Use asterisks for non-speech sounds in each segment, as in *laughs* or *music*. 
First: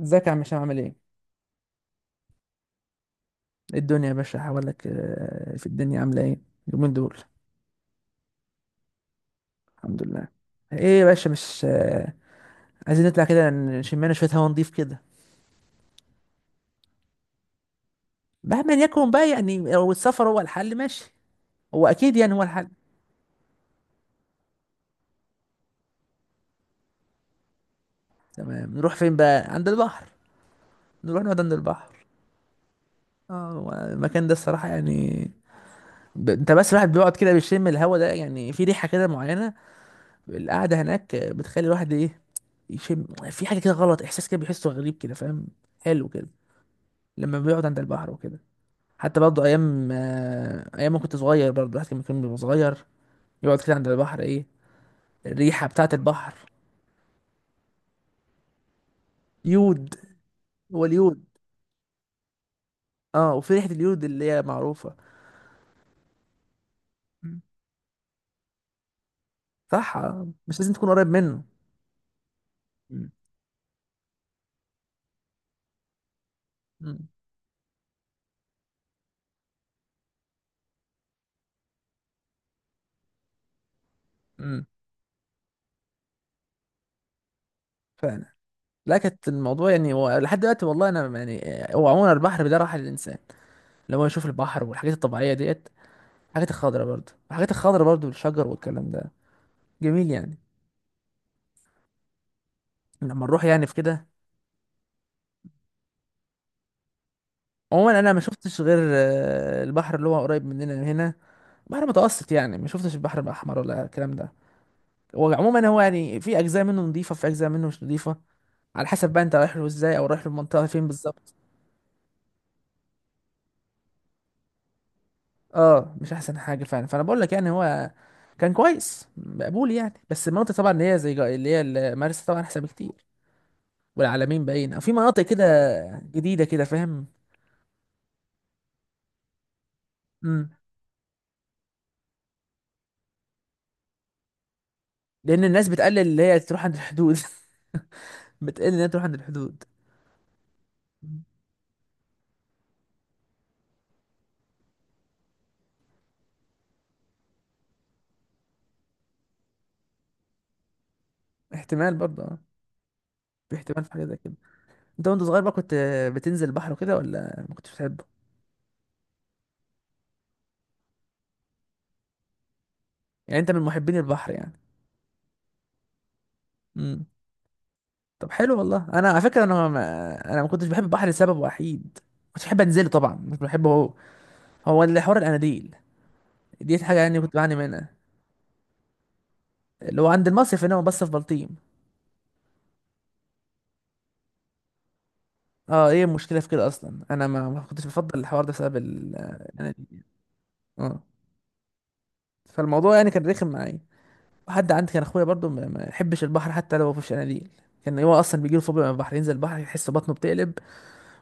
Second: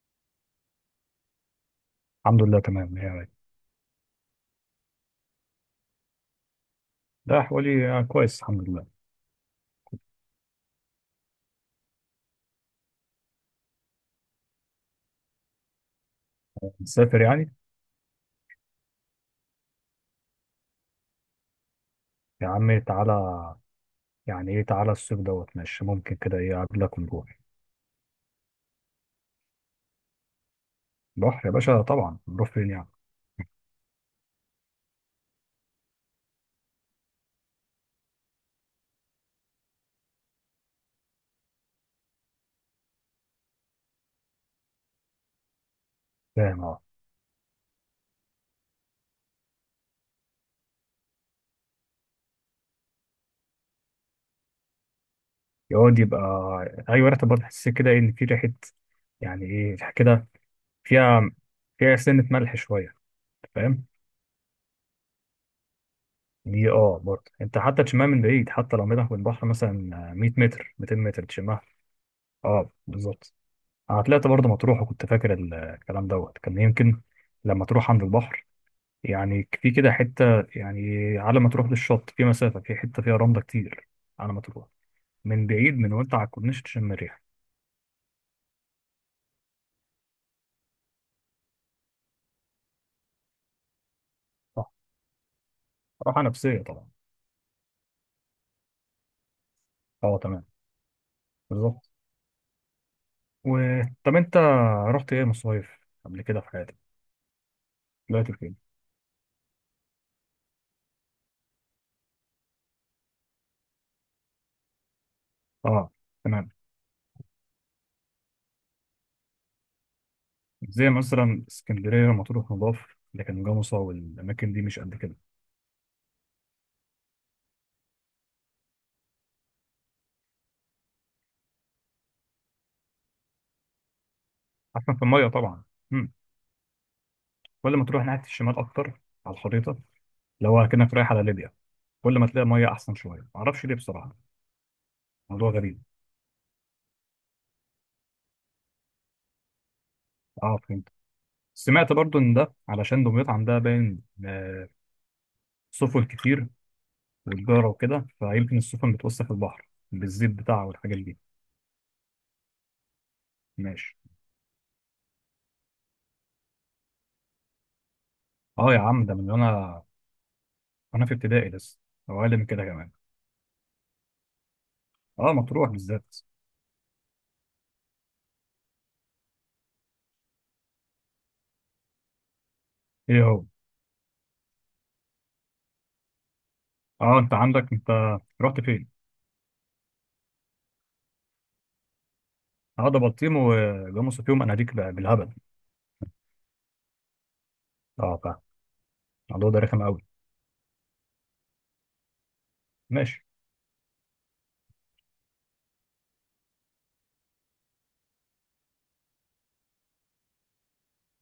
ازيك يا عم هشام، عامل ايه؟ الحمد لله تمام يعني. إيه الدنيا يا باشا حوالك، في الدنيا عاملة ايه؟ اليومين دول. ده حوالي كويس الحمد لله. الحمد لله. ايه يا باشا، مش عايزين نطلع كده، نشمنا شوية هوا نضيف كده. مسافر يعني. مهما يكون بقى يعني، لو السفر هو الحل ماشي. هو اكيد يعني، هو يا الحل. عمي تعالى. يعني ايه تعالى الصيف دوت، ماشي ممكن كده ايه اقابلك ونروح. تمام، نروح فين بقى؟ عند البحر. نروح نقعد بحر يا عند باشا البحر. طبعا، نروح فين يعني. اه، هو المكان ده الصراحة يعني. انت بس الواحد بيقعد كده بيشم الهوا ده، يعني في ريحة كده معينة. القعدة هناك بتخلي الواحد ايه، يشم. في حاجة كده غلط، احساس كده بيحسه غريب كده، فاهم؟ حلو كده. فاهم اه. لما بيقعد عند البحر وكده. حتى برضه ايام، ايام ما كنت صغير برضه، الواحد كان بيبقى صغير، يقعد كده عند البحر ايه، الريحه بتاعه يقعد يبقى. البحر. ايوه ريحه برضه، تحس كده ايه ان في ريحه. يعني ايه ريحة يود. كده. هو اليود. فيها، فيها سنه ملح شويه. اه، أنت وفي ريحه فاهم اليود اللي هي معروفه. دي، اه برضه مم. انت حتى تشمها من بعيد، حتى لو ميلك من البحر مثلا صح، 100 مش لازم متر تكون 200 قريب متر منه. تشمها. اه مم. بالظبط. انا طلعت برضه مطروح، وكنت فاكر الكلام دوت كان يمكن مم. لما تروح عند البحر. يعني في كده حته، يعني على ما تروح للشط في مسافه، في حته فيها رمله كتير على ما مم. تروح. من بعيد، من وانت على الكورنيش تشم الريح. فعلا. لا كانت الموضوع يعني هو لحد دلوقتي، والله انا يعني، هو عموما البحر ده راحه للانسان، لما هو يشوف البحر صح. والحاجات الطبيعيه ديت. راحه الحاجات نفسيه الخضراء طبعا. برضه، الحاجات الخضراء برضه، والشجر والكلام ده، جميل اه يعني. تمام بالظبط. لما نروح يعني في و... كده. طب انت رحت ايه مصايف قبل كده في حياتك؟ عموما انا ما طلعت فين؟ شفتش غير، البحر اللي هو قريب مننا هنا. بحر متوسط يعني، ما شفتش البحر الاحمر ولا الكلام ده. هو عموما هو اه يعني، في تمام. اجزاء منه نظيفه، في اجزاء منه مش نظيفه، على حسب بقى انت رايح له ازاي، او رايح للمنطقه فين زي بالظبط. مثلا اسكندريه، مطروح، مضاف، لكن جمصة والاماكن دي مش قد كده. اه مش احسن حاجه فعلا، فانا بقول لك يعني هو كان كويس مقبول يعني، بس المناطق طبعا اللي هي زي اللي هي مرسى طبعا، احسن بكتير، والعلمين باين، او في احسن في مناطق الميه كده طبعا. امم. جديده كده، فاهم. ولا ما تروح ناحيه الشمال اكتر على الخريطه، امم. لو كأنك رايح على ليبيا. كل ما تلاقي ميه احسن شويه، معرفش ليه بصراحه. لان موضوع الناس غريب. بتقلل اللي هي تروح عند الحدود *laughs* بتقلل ان هي تروح عند الحدود. اه فهمت. مم. سمعت برضو ان ده علشان دمياط عندها باين آه، سفن كتير وتجاره وكده، فيمكن السفن بتوسخ البحر بالزيت بتاعها والحاجات دي. احتمال برضه اه. في احتمال في ماشي. حاجه زي كده. انت وانت صغير بقى كنت بتنزل البحر وكده، ولا ما كنتش بتحبه؟ اه يا عم ده من وانا، وانا في ابتدائي لسه، او اقل من كده كمان. يعني انت من محبين البحر يعني؟ اه مطروح بالذات. امم. طب حلو، والله انا على فكره انا ما كنتش بحب البحر لسبب وحيد. كنت بحب انزله طبعا، ايه مش هو؟ بحبه هو. هو اللي حوار الاناديل، دي حاجه اه يعني انت كنت بعاني عندك، انت منها. رحت فين؟ اللي هو عند المصيف هنا بس في بلطيم. اه ده بلطيم وجاموسه فيهم اناديك بقى بالهبل. اه، ايه المشكله في كده؟ اصلا انا ما كنتش بفضل اه فاهم، الحوار ده بسبب الموضوع ده رخم قوي. الاناديل. اه، فالموضوع يعني ماشي. كان رخم معايا. حد عندي كان اخويا برضو ما يحبش البحر حتى لو في شناديل. كان هو اصلا بيجيله فوبيا من البحر، ينزل البحر يحس بطنه بتقلب،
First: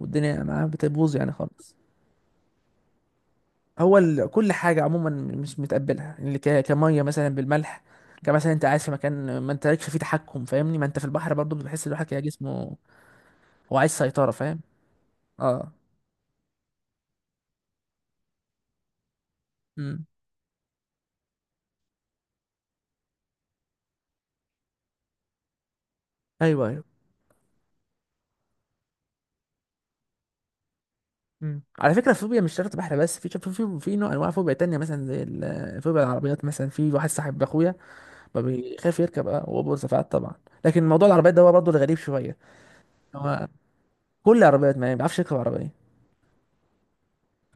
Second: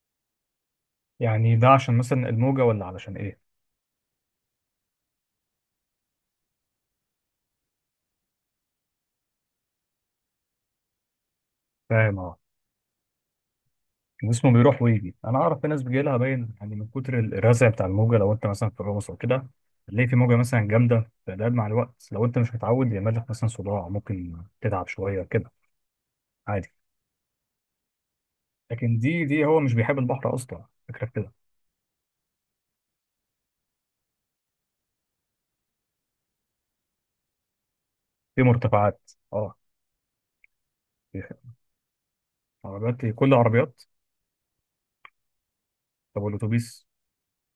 والدنيا معاه بتبوظ يعني يعني ده خالص. عشان مثلا الموجه ولا علشان ايه؟ كل حاجه عموما مش متقبلها اللي كميه مثلا بالملح. كمثلا انت قاعد في مكان ما انت لكش فيه تحكم، فاهمني؟ ما انت في البحر برضو بتحس الواحد كده فاهم اه. جسمه، هو عايز سيطره، جسمه فاهم؟ بيروح ويجي. انا اعرف في اه. ناس بيجي لها باين يعني، من كتر الرزع بتاع الموجه، لو انت مثلا في الرقص او كده امم. تلاقي في موجه مثلا جامده، فده مع الوقت لو انت مش متعود، يعمل لك مثلا صداع، ممكن تتعب شويه كده ايوه، عادي. ايوه. لكن دي هو مش بيحب البحر اصلا فكره في كده. امم، على فكره، الفوبيا مش شرط بحر بس، في نوع انواع فوبيا تانية مثلا، زي فوبيا العربيات مثلا، في واحد صاحب اخويا في فبيخاف مرتفعات يركب، اه. واوبر سفاعات طبعا. لكن موضوع العربيات ده هو بيحب. برضه الغريب شويه. عربيات، كل هو عربيات. كل العربيات ما بيعرفش يركب عربيه. طب والاتوبيس؟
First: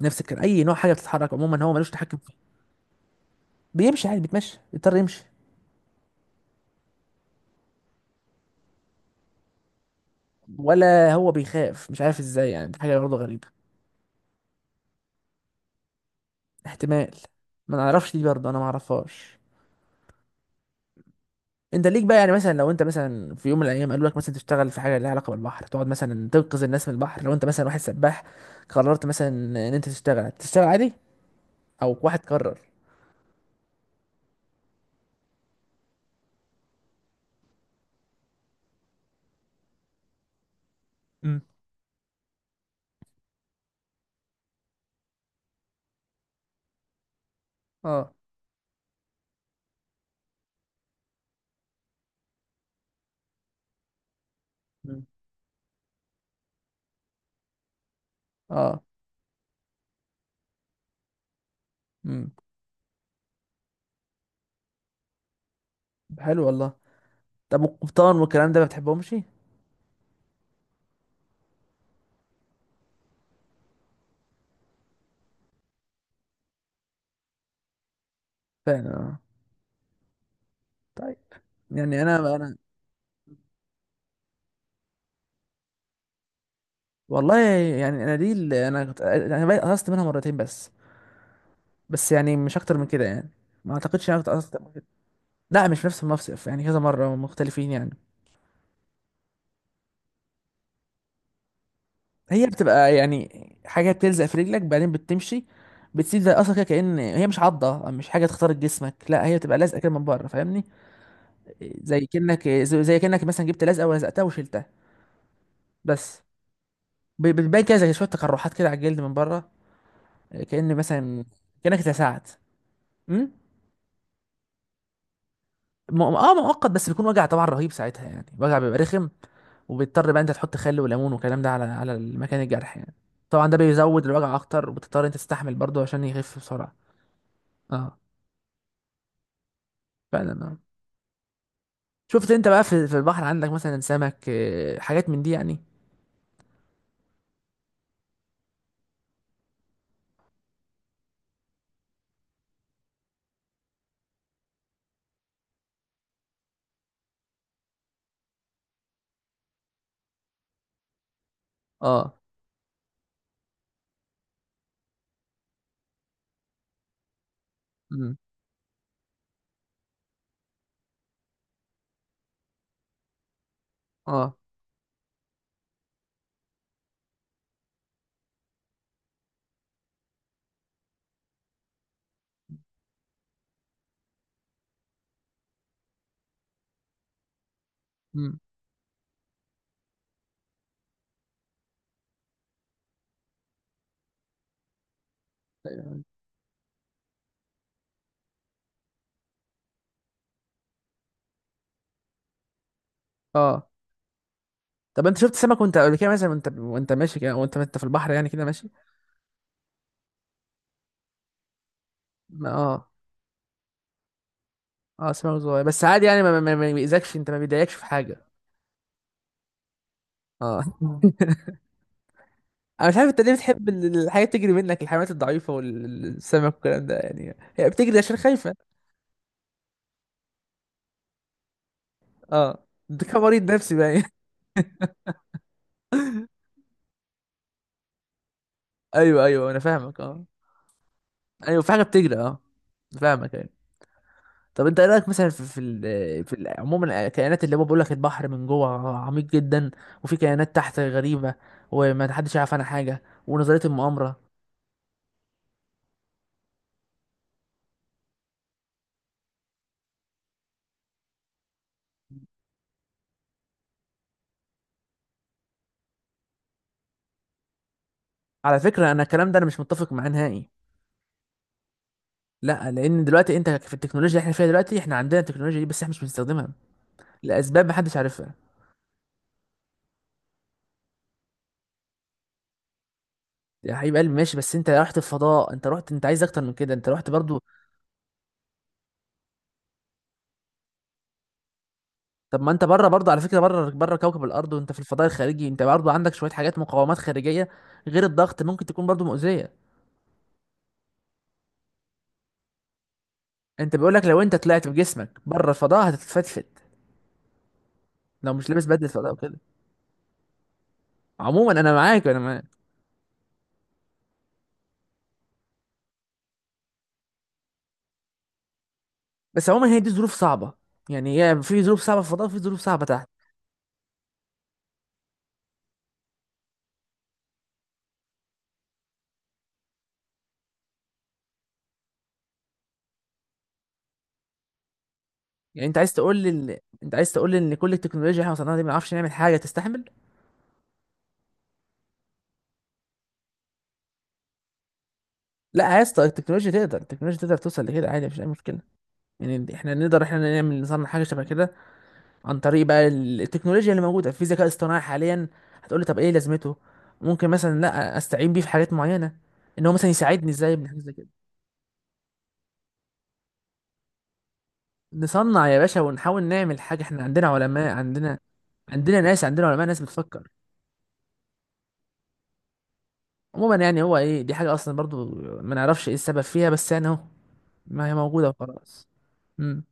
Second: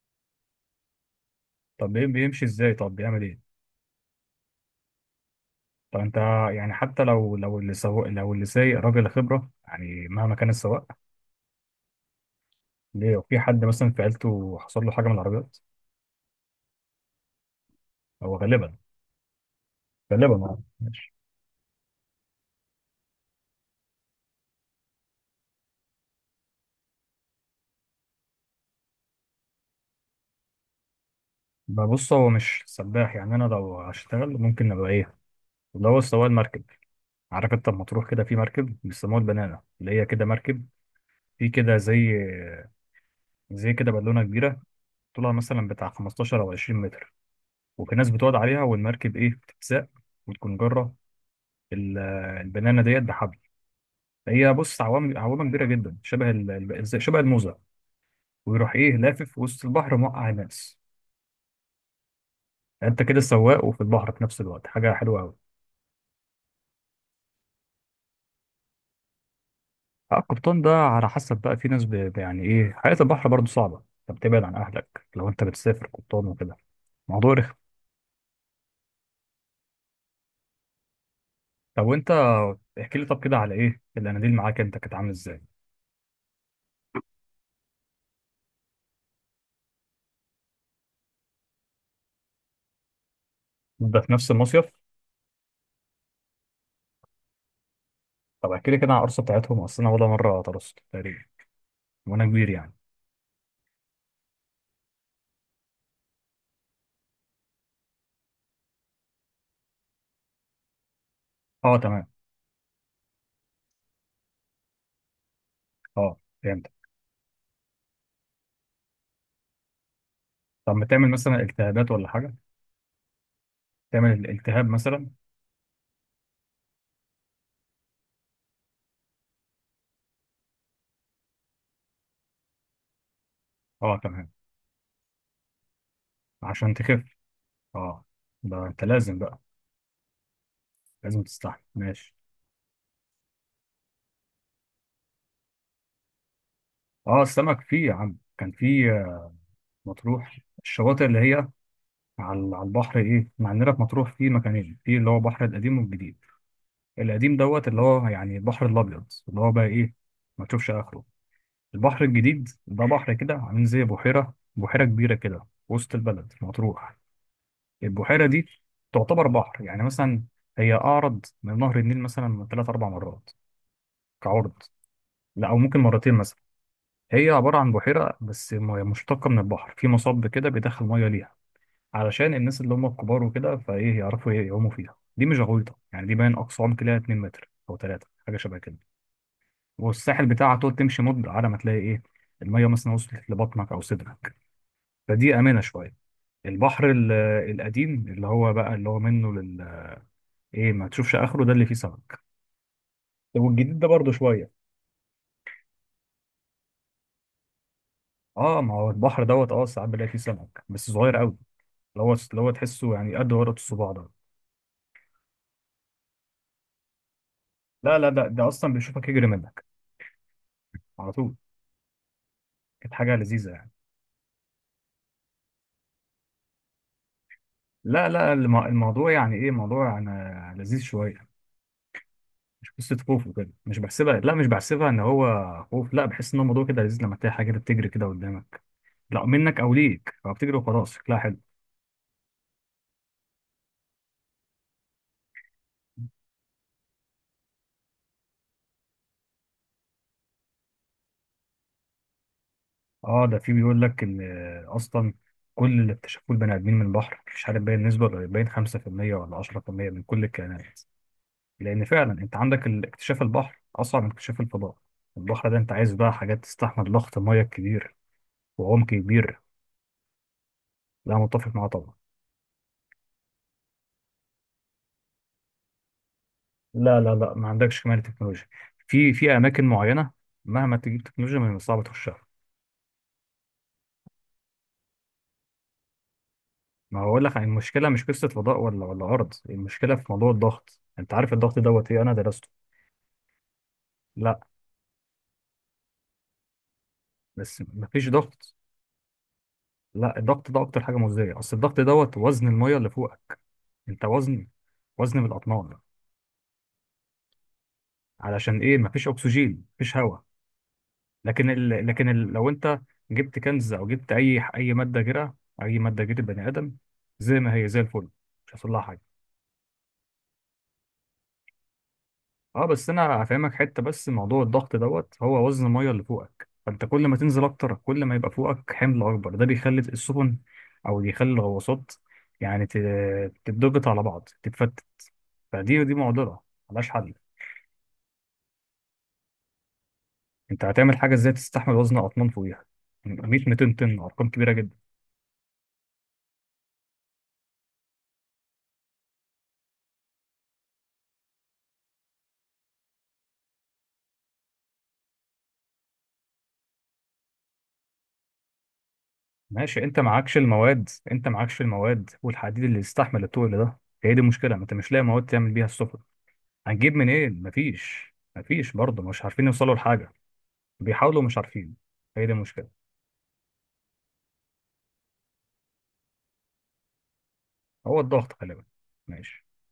نفس الكلام، اي نوع حاجه بتتحرك عموما هو ملوش طب تحكم فيه. بيمشي ازاي؟ طب بيعمل ايه؟ بيمشي عادي، بيتمشى، بيضطر يمشي. طب انت يعني، حتى لو لو اللي سواق، لو اللي سايق راجل خبره، يعني مهما كان السواق. ولا هو بيخاف، مش عارف ازاي يعني، دي حاجه ليه برضه لو في غريبه. حد مثلا في عيلته حصل له حاجه من العربيات؟ احتمال، ما نعرفش، دي هو برضه انا ما غالبا، اعرفهاش. غالبا اه. ماشي. انت ليك بقى يعني، مثلا لو انت مثلا في يوم من الايام قالوا لك مثلا تشتغل في حاجه ليها علاقه بالبحر، تقعد مثلا تنقذ الناس من البحر، لو انت مثلا واحد سباح، قررت مثلا ان انت تشتغل عادي، او ببص واحد هو قرر. مش سباح. يعني انا لو هشتغل ممكن ابقى ايه؟ اللي هو سواق المركب. عارف انت لما تروح كده في مركب بيسموها البنانه، اللي هي كده مركب، مم. في كده زي، زي كده بالونه كبيره، طولها مثلا بتاع 15 او 20 متر، وفي ناس اه. بتقعد عليها والمركب ايه بتتساق، وتكون جره ال- البنانه ديت بحبل. هي بص مم. عوام، عوامه كبيره جدا شبه شبه الموزه. ويروح اه. ايه لافف وسط البحر موقع الناس. امم. يعني انت كده سواق وفي البحر في نفس الوقت، حاجه حلوه قوي. حلو والله. طب القبطان والكلام ده ما بتحبهمش؟ القبطان ده على حسب بقى. في ناس يعني ايه، حياة البحر برضه صعبة. انت بتبعد عن اهلك لو انت بتسافر قبطان وكده. موضوع رخم. فعلا. طيب. طب يعني وانت انا احكي لي، طب كده على ايه الاناديل معاك انت، كانت عامل ازاي؟ والله، يعني انا دي اللي انا كنت انا بقى قصت منها مرتين بس، بس يعني مش اكتر من كده يعني، ما ده اعتقدش في انا كنت نفس قصت المصيف؟ من كده. لا مش نفس المصيف، يعني كذا مره مختلفين يعني. طب احكي لي كده عن القرصة بتاعتهم، اصل انا ولا مرة طرست تقريبا وانا هي كبير يعني. بتبقى يعني حاجه بتلزق في رجلك بعدين بتمشي، بتسيب زي اصلا كده، كأن هي مش عضه، مش حاجه تخترق جسمك لا، هي بتبقى لازقه كده من بره، فاهمني؟ اه زي تمام. كأنك زي زي كأنك مثلا جبت لزقه ولزقتها وشلتها اه بس. فهمت. بتبان كده زي شويه تقرحات كده على الجلد من بره، كأن طب ما تعمل مثلا مثلا كأنك التهابات ولا اتلسعت. حاجة؟ امم. تعمل الالتهاب مثلا. مؤقت بس، بيكون وجع طبعا رهيب ساعتها يعني، وجع بيبقى رخم، وبيضطر بقى انت تحط خل وليمون والكلام ده على مكان الجرح يعني. طبعا ده اه بيزود تمام. الوجع اكتر، وبتضطر انت تستحمل برضه عشان يخف عشان بسرعه. تخف. اه، اه. ده انت لازم بقى، فعلا اه. لازم تستحمل. ماشي. شفت انت بقى في البحر عندك مثلا سمك، حاجات من دي يعني؟ اه السمك فيه يا عم، كان فيه. مطروح الشواطئ اللي هي على على البحر ايه، مع عندنا في مطروح في مكانين، في اللي هو البحر القديم والجديد. القديم دوت اللي هو يعني البحر الابيض، اللي هو بقى ايه، ما تشوفش اخره. البحر اه. الجديد ده بحر كده عامل زي بحيره، بحيره كبيره كده في وسط البلد في مطروح. امم. البحيره دي تعتبر بحر يعني. مثلا هي اعرض من نهر النيل مثلا ثلاث اربع مرات اه. كعرض. لا او ممكن مرتين مثلا. هي عباره عن بحيره بس، مية مشتقه من البحر، في مصب كده بيدخل ميه ليها، علشان الناس اللي هم الكبار وكده فايه يعرفوا يعوموا فيها. دي مش غويطه يعني، دي باين اقصى عمق ليها 2 متر او 3، حاجه امم. شبه كده. والساحل بتاعها تقعد تمشي مده على ما تلاقي ايه، الميه مثلا وصلت لبطنك او صدرك، فدي امنه شويه. البحر القديم اللي هو بقى، اللي هو منه لل ايه، ما تشوفش اخره ده اللي فيه سمك. اه. والجديد ده برضه شويه. طب انت شفت سمك وانت قبل كده مثلا، وانت ماشي كده وانت في البحر يعني كده اه ماشي؟ ما هو البحر دوت، اه ساعات بلاقي فيه سمك بس صغير قوي، اللي هو اللي هو اه. تحسه يعني قد ورقه الصباع ده. اه سمك صغير بس عادي يعني، ما بيأذكش، انت ما بيضايقكش في لا لا حاجه. ده، اصلا بيشوفك يجري منك اه على *laughs* طول. انا كانت مش عارف حاجه انت ليه لذيذه بتحب يعني. الحاجات تجري منك، الحيوانات الضعيفه والسمك والكلام ده، يعني هي بتجري لا عشان لا، خايفه. الموضوع يعني ايه، موضوع انا لذيذ شويه. اه، مش قصه ده كان خوف مريض وكده، نفسي مش بقى *laughs* بحسبها، لا مش بحسبها ان هو خوف، لا بحس ان الموضوع كده لذيذ لما تلاقي حاجه كده بتجري كده قدامك، ايوه، لا ايوه انا منك او فاهمك ليك، اه. فبتجري وخلاص شكلها حلو. ايوه في حاجه بتجري اه. فاهمك ايوه. طب انت ايه رايك مثلا في عموما الكائنات اللي هو بيقول لك البحر من جوه عميق جدا، وفي كائنات تحت غريبه، وما حدش يعرف عنها حاجه، اه ده في ونظريه بيقول لك المؤامره. ان اصلا كل اللي اكتشفوه البني ادمين من البحر، مش عارف باين نسبه، ولا باين 5% ولا 10% من كل الكائنات. لان فعلا انت عندك اكتشاف البحر اصعب من اكتشاف الفضاء. البحر ده انت عايز بقى حاجات تستحمل ضغط الميه الكبير على وعمق فكره، انا الكلام ده كبير. انا مش متفق معاه نهائي. لا متفق معاه طبعا. لا، لان دلوقتي انت في التكنولوجيا اللي احنا فيها دلوقتي، احنا عندنا التكنولوجيا دي بس احنا مش بنستخدمها لا لا لا، ما لاسباب عندكش محدش كمان عارفها. تكنولوجيا. في اماكن معينه مهما تجيب تكنولوجيا من صعب تخشها. يا حبيب قلبي ماشي، بس انت رحت الفضاء، انت رحت انت عايز اكتر من كده؟ انت ما هو رحت اقول لك برضو. عن المشكله، مش قصه فضاء ولا ارض، المشكله في موضوع الضغط. انت عارف الضغط دوت ايه؟ انا طب درسته. ما انت بره برضو، على فكره، بره كوكب لا الارض وانت في الفضاء الخارجي، انت برضو عندك شويه حاجات، مقاومات خارجيه بس ما غير فيش الضغط، ضغط. ممكن تكون برضو مؤذيه. لا الضغط ده اكتر حاجه مؤذيه، اصل الضغط دوت وزن الميه اللي فوقك. انت بيقول لك انت لو انت وزن، طلعت بجسمك وزن بره بالاطنان. الفضاء هتتفتفت، لو مش علشان لابس ايه؟ بدله ما فيش فضاء وكده. اكسجين، ما فيش هواء. لكن عموما انا معاك، انا لو معاك. انت جبت كنز او جبت اي ماده جرة، اي ماده جرة بني ادم زي ما هي زي الفل، مش هيحصل لها حاجه. بس عموما هي دي ظروف صعبه، يعني هي في ظروف صعبه في الفضاء، وفي ظروف اه صعبه بس تحت. انا هفهمك حته، بس موضوع الضغط دوت هو وزن الميه اللي فوقك، فانت كل ما تنزل اكتر كل ما يبقى فوقك حمل اكبر، ده بيخلي السفن او بيخلي الغواصات يعني تتضغط على بعض تتفتت. يعني انت فدي عايز دي تقول لي معضله ملهاش انت عايز حل. تقول لي ان كل التكنولوجيا اللي احنا وصلنا لها دي ما نعرفش نعمل حاجه تستحمل؟ انت هتعمل حاجه ازاي تستحمل وزن اطنان فوقيها، 100 200 طن، ارقام كبيره جدا. لا يا اسطى، التكنولوجيا تقدر، توصل لكده عادي مفيش اي مشكله. يعني احنا نقدر، احنا نعمل نصنع حاجه شبه كده عن طريق بقى التكنولوجيا اللي موجوده في ذكاء اصطناعي حاليا. هتقول لي طب ايه لازمته؟ ممكن مثلا لا استعين بيه في حاجات معينه، ان هو ماشي، مثلا انت يساعدني معكش ازاي من حاجه المواد، زي كده. انت معكش المواد والحديد اللي يستحمل التقل ده. هي دي المشكله، ما انت مش لاقي مواد نصنع تعمل يا بيها باشا، السفن. ونحاول نعمل حاجه، هنجيب احنا عندنا منين؟ علماء، مفيش، عندنا، عندنا برضه ناس، مش عارفين عندنا علماء يوصلوا ناس لحاجه. بتفكر. بيحاولوا مش عارفين، هي دي المشكلة. عموما يعني، هو ايه؟ دي حاجه اصلا برضو ما نعرفش ايه السبب فيها، بس يعني اهو، ما هي هو موجودة الضغط غالبا. وخلاص. ماشي. امم.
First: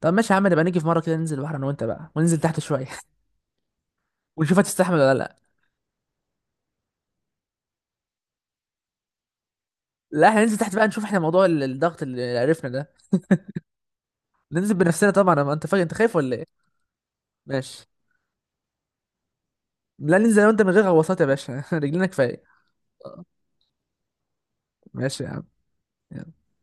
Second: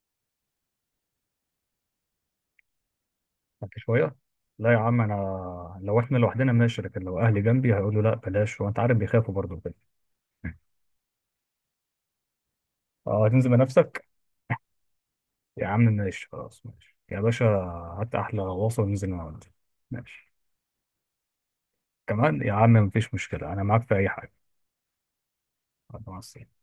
طب ماشي يا عم، نبقى نيجي في مرة كده ننزل البحر انا وانت بقى، وننزل تحت شوية *laughs* بعد شوية. ونشوف لا يا هتستحمل عم، ولا لا. أنا لو إحنا لوحدنا ماشي، لكن لو أهلي جنبي هيقولوا لا بلاش، وأنت عارف بيخافوا برضه كده. لا احنا ننزل *laughs* تحت بقى نشوف احنا موضوع الضغط اللي عرفنا ده. أه هتنزل بنفسك؟ ننزل بنفسنا طبعا، أما انت يا عم فاكر انت خايف ماشي ولا ايه؟ خلاص، ماشي يا باشا. ماشي. هات أحلى غواصة وننزل نقعد. لا، ماشي ننزل انا وانت من غير غواصات يا باشا *laughs* رجلينا كمان يا كفاية. عم، مفيش مشكلة أنا معاك في أي حاجة. ماشي يا عم. مع يلا. السلامة.